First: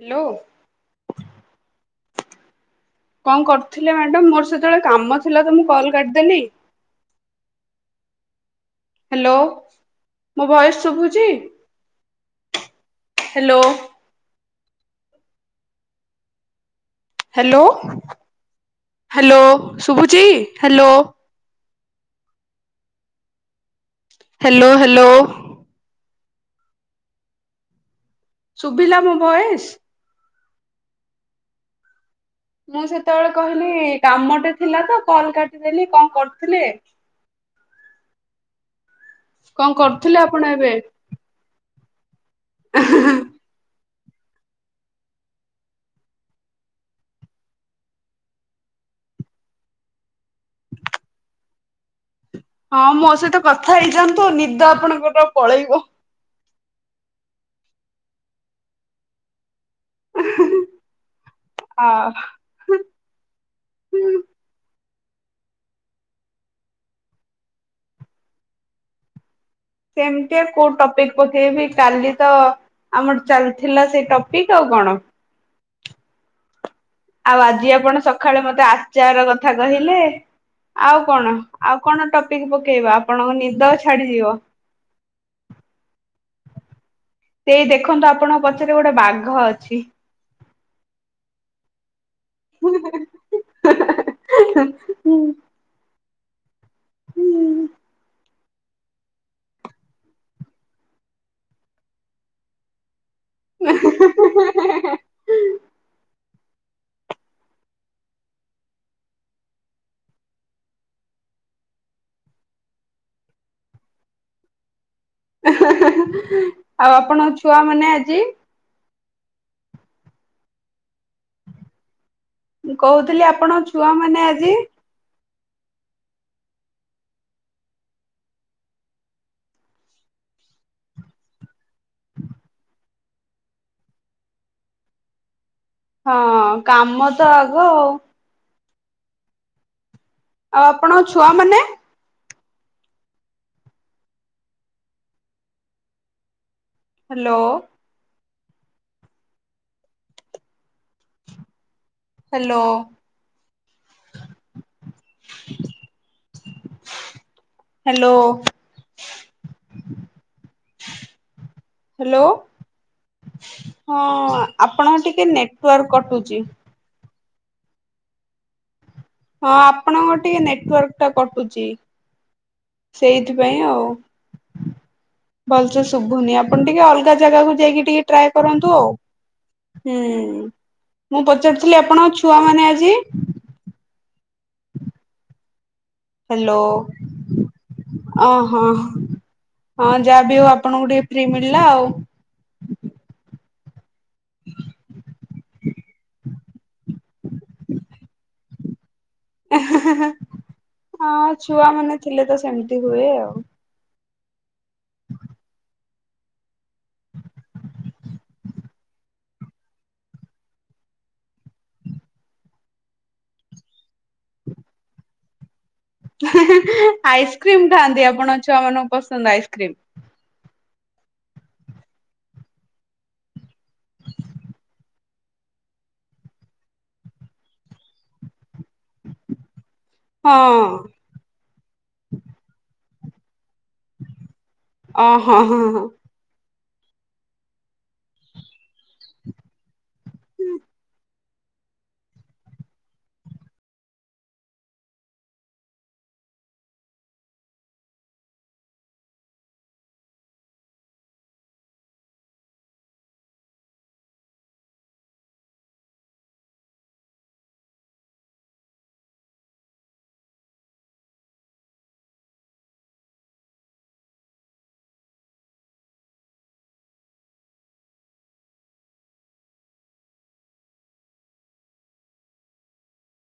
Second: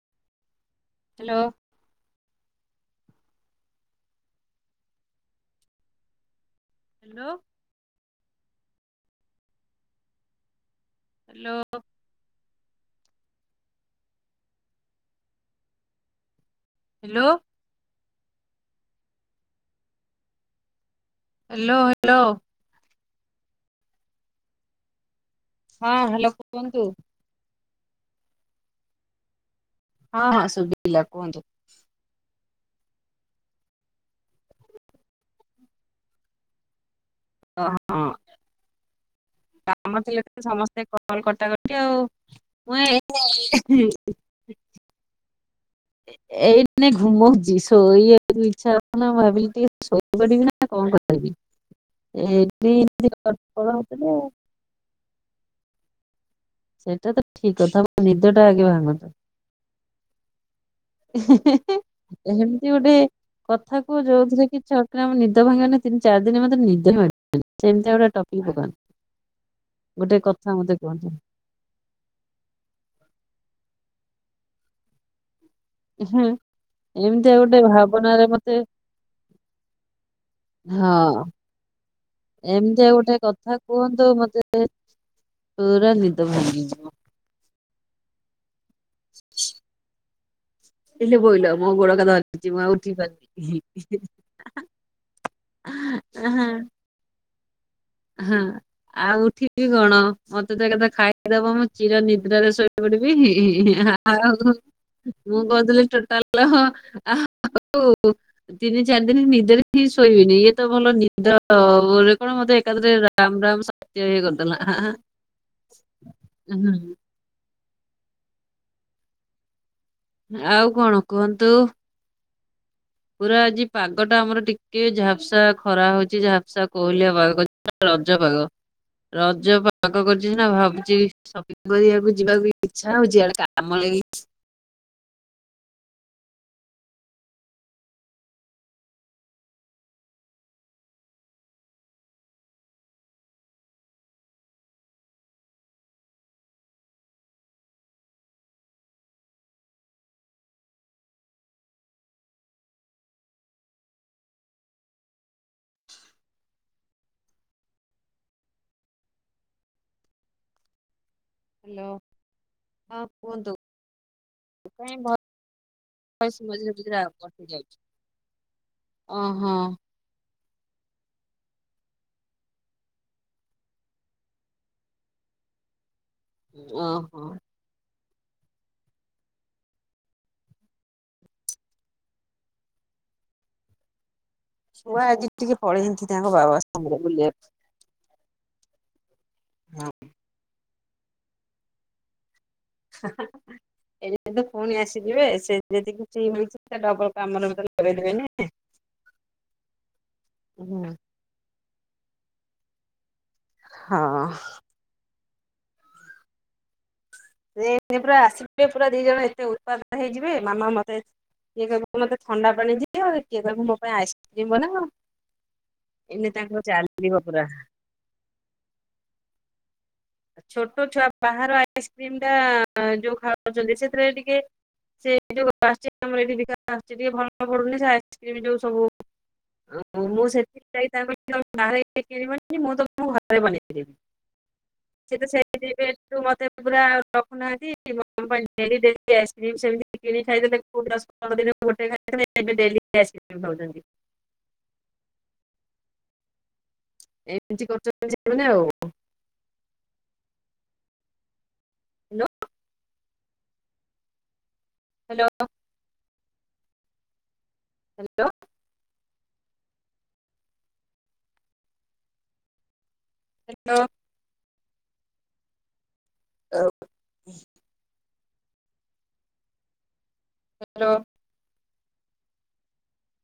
Hello. Hello. କଣ କରୁଥିଲେ madam ମୋର ସେତେବେଳେ କାମ ଥିଲା ତ ମୁଁ କଲ କାଟିିଦେଲି ହ୍ୟାଲୋ ହ୍ୟାଲୋ ମୋ ଭଏସ ଶଭୁଛି। Hello hello hello. ହ୍ୟାଲୋ ଶୁଭୁଛି hello. Hello hello. Hello hello. ହଁ ହ୍ୟାଲୋ କୁହନ୍ତୁ। ଶୁଭିଲା ମୋ ବଏସ ହଁ ହଁ ଶୁଭା କୁହନ୍ତୁ। ମୁଁ ସେତେବେଳେ କହିଲି କାମଟେ ଥିଲା ତ କଲ କାଟିଦେଲି କଣ କରୁଥିଲେ। ହ ହ ହଁ କଣ କାମ କରୁଥିଲେ ଥିଲେ ଆପଣ ଏବେ ସମସ୍ତେ କଲ୍ କରତା ଯାଅ। ହଁ [inaudible] ଏଇ ଘୁମ ଯ ସୋଇ ଇଚ୍ଛାଁ ଭାବିଲି ଟିକେ ସୋଇ ପାରିବି ନା କଣ କରିିବି। ହଁ ମୋ ସହିତ କଥା ଆଉ। ହେଇଯାଆନ୍ତୁ ନିଦ ଆପଣଙ୍କର ପଳେଇବ। ସେଇଟା ତ ଠିକ କଥା ନିଦ ଟା ଆଗେ ଭାଙ୍ଗନ୍ତୁ। [inaudible] ଏମିତି ଗୋଟେ କଥା କୁ ଆ ଯୋଉଥିରେ କି। ନିଦ ଭାଙ୍ଗିବାନ ତିନ ଚାରି ଦିନ ମ ନିଦ ଭ ସେମିତି ଗୋଟେ ଟପି ପ ସେମତି କୋଉ ଟପିକ ପକେଇବି କାଲି ତ ଆମର ଚାଲିଥିଲା ସେଠ ଟପିକ୍ ଆଉ କଣ। ହୁଁ ଆଉ ଆଜି ଆପଣ ସକାଳେ ମତେ ଆଚାର କଥା କହିଲେ ହଁ ଆଉ କଣ ଆଉ କଣ ଟପିକ ଏମିତିଆ ପକେଇବା ଗୋଟେ ଆପଣଙ୍କ କଥା ନିଦ କୁହନ୍ତୁ ଛାଡିଯିବ। ଭି ଏଇ ଦେଖନ୍ତୁ ଆପଣ ପ ଗୋଟେ ବାଘ ଅଛି। ବୋଇଲ ମୋ ଗୋଡ କ ସେ ମୁ ଉଠି ପାର ଓ ହଁ ହଁ ଆଉ ଉଠିବି କଣ ମତେ ତ ଏକଥା ଖାଇଦବ ମୁୋ ଚିର ନିଦ୍ରାରେ ଶୋଇ ପଡିବ। ମୁଁ କହୁଥିଲି ଟୋଟାଲ ହଁ ହଉ ତିନି ଚାରି ଦିନ ନିଦରେ ହି ଶୋଇବିନି ଇଏ ତ ଭଲ ନିଦରେ କଣ ମତେ ଏକାଦରେ ରାମ ରାମ ସତ୍ୟା ହେ କରିଦେଲା। ଆଉ ଆପଣ ଅ ଛୁଆମାନେ ଆଜି ଆଉ କଣ କୁହନ୍ତୁ? ମୁଁ କହୁଥିଲି ଆପଣଙ୍କ ଛୁଆ ମାନେ ଆଜି। ବର୍ଷା ଖରା ହଉଛି ଝାପସା କୋହଲିଆ ରଜ ପାଗ ରଜ ପାଗ କରିଛି ସିନା ଭାବୁଛି ସପିଙ୍ଗ କରିବାକୁ ଯିବାକୁ ଇଛା ହଉଛିଡ କାମ ଲ ହଁ କାମ ତ ଆଗ ଆଉ। ଆଉ ଆପଣଙ୍କ ଛୁଆ ମାନେ? ହ୍ୟାଲୋ। ହ୍ୟାଲୋ। ହ୍ୟାଲୋ ହ୍ୟାଲୋ ହଁ କୁହନ୍ତୁ ହଁ କାଇଁ ଆପଣଙ୍କ ଟିକେ ନେଟୱାର୍କ କଟୁଛି। ପ ଯାଇଛି। ହଁ ଆପଣଙ୍କ ଟିକେ ନେ ନେଟୱାର୍କ କଟୁଛି ସେଇଥିପାଇଁ ଆଉ ଭଲ ଶୁଭୁନି ଆପଣ ଟିକେ ଅଲଗା ଓହୋ ଜାଗାକୁ ଯାଇକିି ଟିକେ ଟ୍ରାଏ କରନ୍ତୁ ଆଉ ହୁ ମୁଁ ପଚାରୁଥିଲି ଆପଣ ଛୁଆ ମାନ ଆଜି। ଛୁଆ ଆଜି ଟି ପଳେଇ ଏତି ତାଙ୍କ ହ୍ୟାଲୋ ବାବା ସାଙ୍ଗରେ ବୁଲ ଓହୋ। ହଁ ଯାହା ବି ହୋଉ ଆପଣଙ୍କୁ ଟିକେ ଫ୍ରି ମିଳିଲା ଆଉ। [inaudible] କିନ୍ତୁ ପୁଣି ଆସିଯିବେ ସେ ଯଦି କିଛି ମିଳିଛି ସେ ଡବଲ କାମରେ ଭି କରିଦେବେନି। ଆଁ ଛୁଆ ମାନେ ଥିଲେ ତ ସେମିତି ହୁଏ ଆଉ। ହଁ। ସେ ପୁରା ଆସିବେ ପୁରା ଦି ଜଣ ଏତେ ଉତ୍ପାଦ ହେଇଯିବେ ମାମା ମତେ କିଏ କହିବ ମତେ ଥଣ୍ଡା ପାଣି ଦି କିଏ କହିବୁ ମୋ ପାଇଁ ଆଇସ୍କ୍ରିମ ବନା ଅ। ଆଇସ୍କ୍ରିମ ଖାଆନ୍ତି ଆପଣ ଛୁଆ ମାନଙ୍କୁ ପସନ୍ଦ ଆଇସ୍କ୍ରି। ଛୋଟ ଛୁଆ ବାହାର ଆଇସ୍କ୍ରିମ ଟା ଯୋଉ ଖାଉଛନ୍ତି ସେଥିରେ ଟିକେ ସେ ଯୋଉଠିାିକେ ଭଲ ପଡୁନି ସେ ଆଇସ୍କ୍ରିମ ଯୋଉ। ମୁଁ ହଁ। ସେଥିପାଇଁ [unintelligible] ଯାଇ ମୁଁ ମୁଁ ଘରେ ବନେଇକି ଦେବି। ଅ ସେ ତ ହଁ ସେଇ ହଁ ହଁ ଯିବୁ ମତେ। ପ ରଖୁନାହାନ୍ତି କି ଖାଇଲେ ଦଶ ପନ୍ଦ ଦିନ ଗୋଟେ ଖାଇ ଏ ଡାଉ [inaudible] ଏମତି କରୁଛନ୍ତି ସେମାନେ ଆଉ। Hello hello hello. ହାଲୋ। ଆଉ। ହାଲୋ।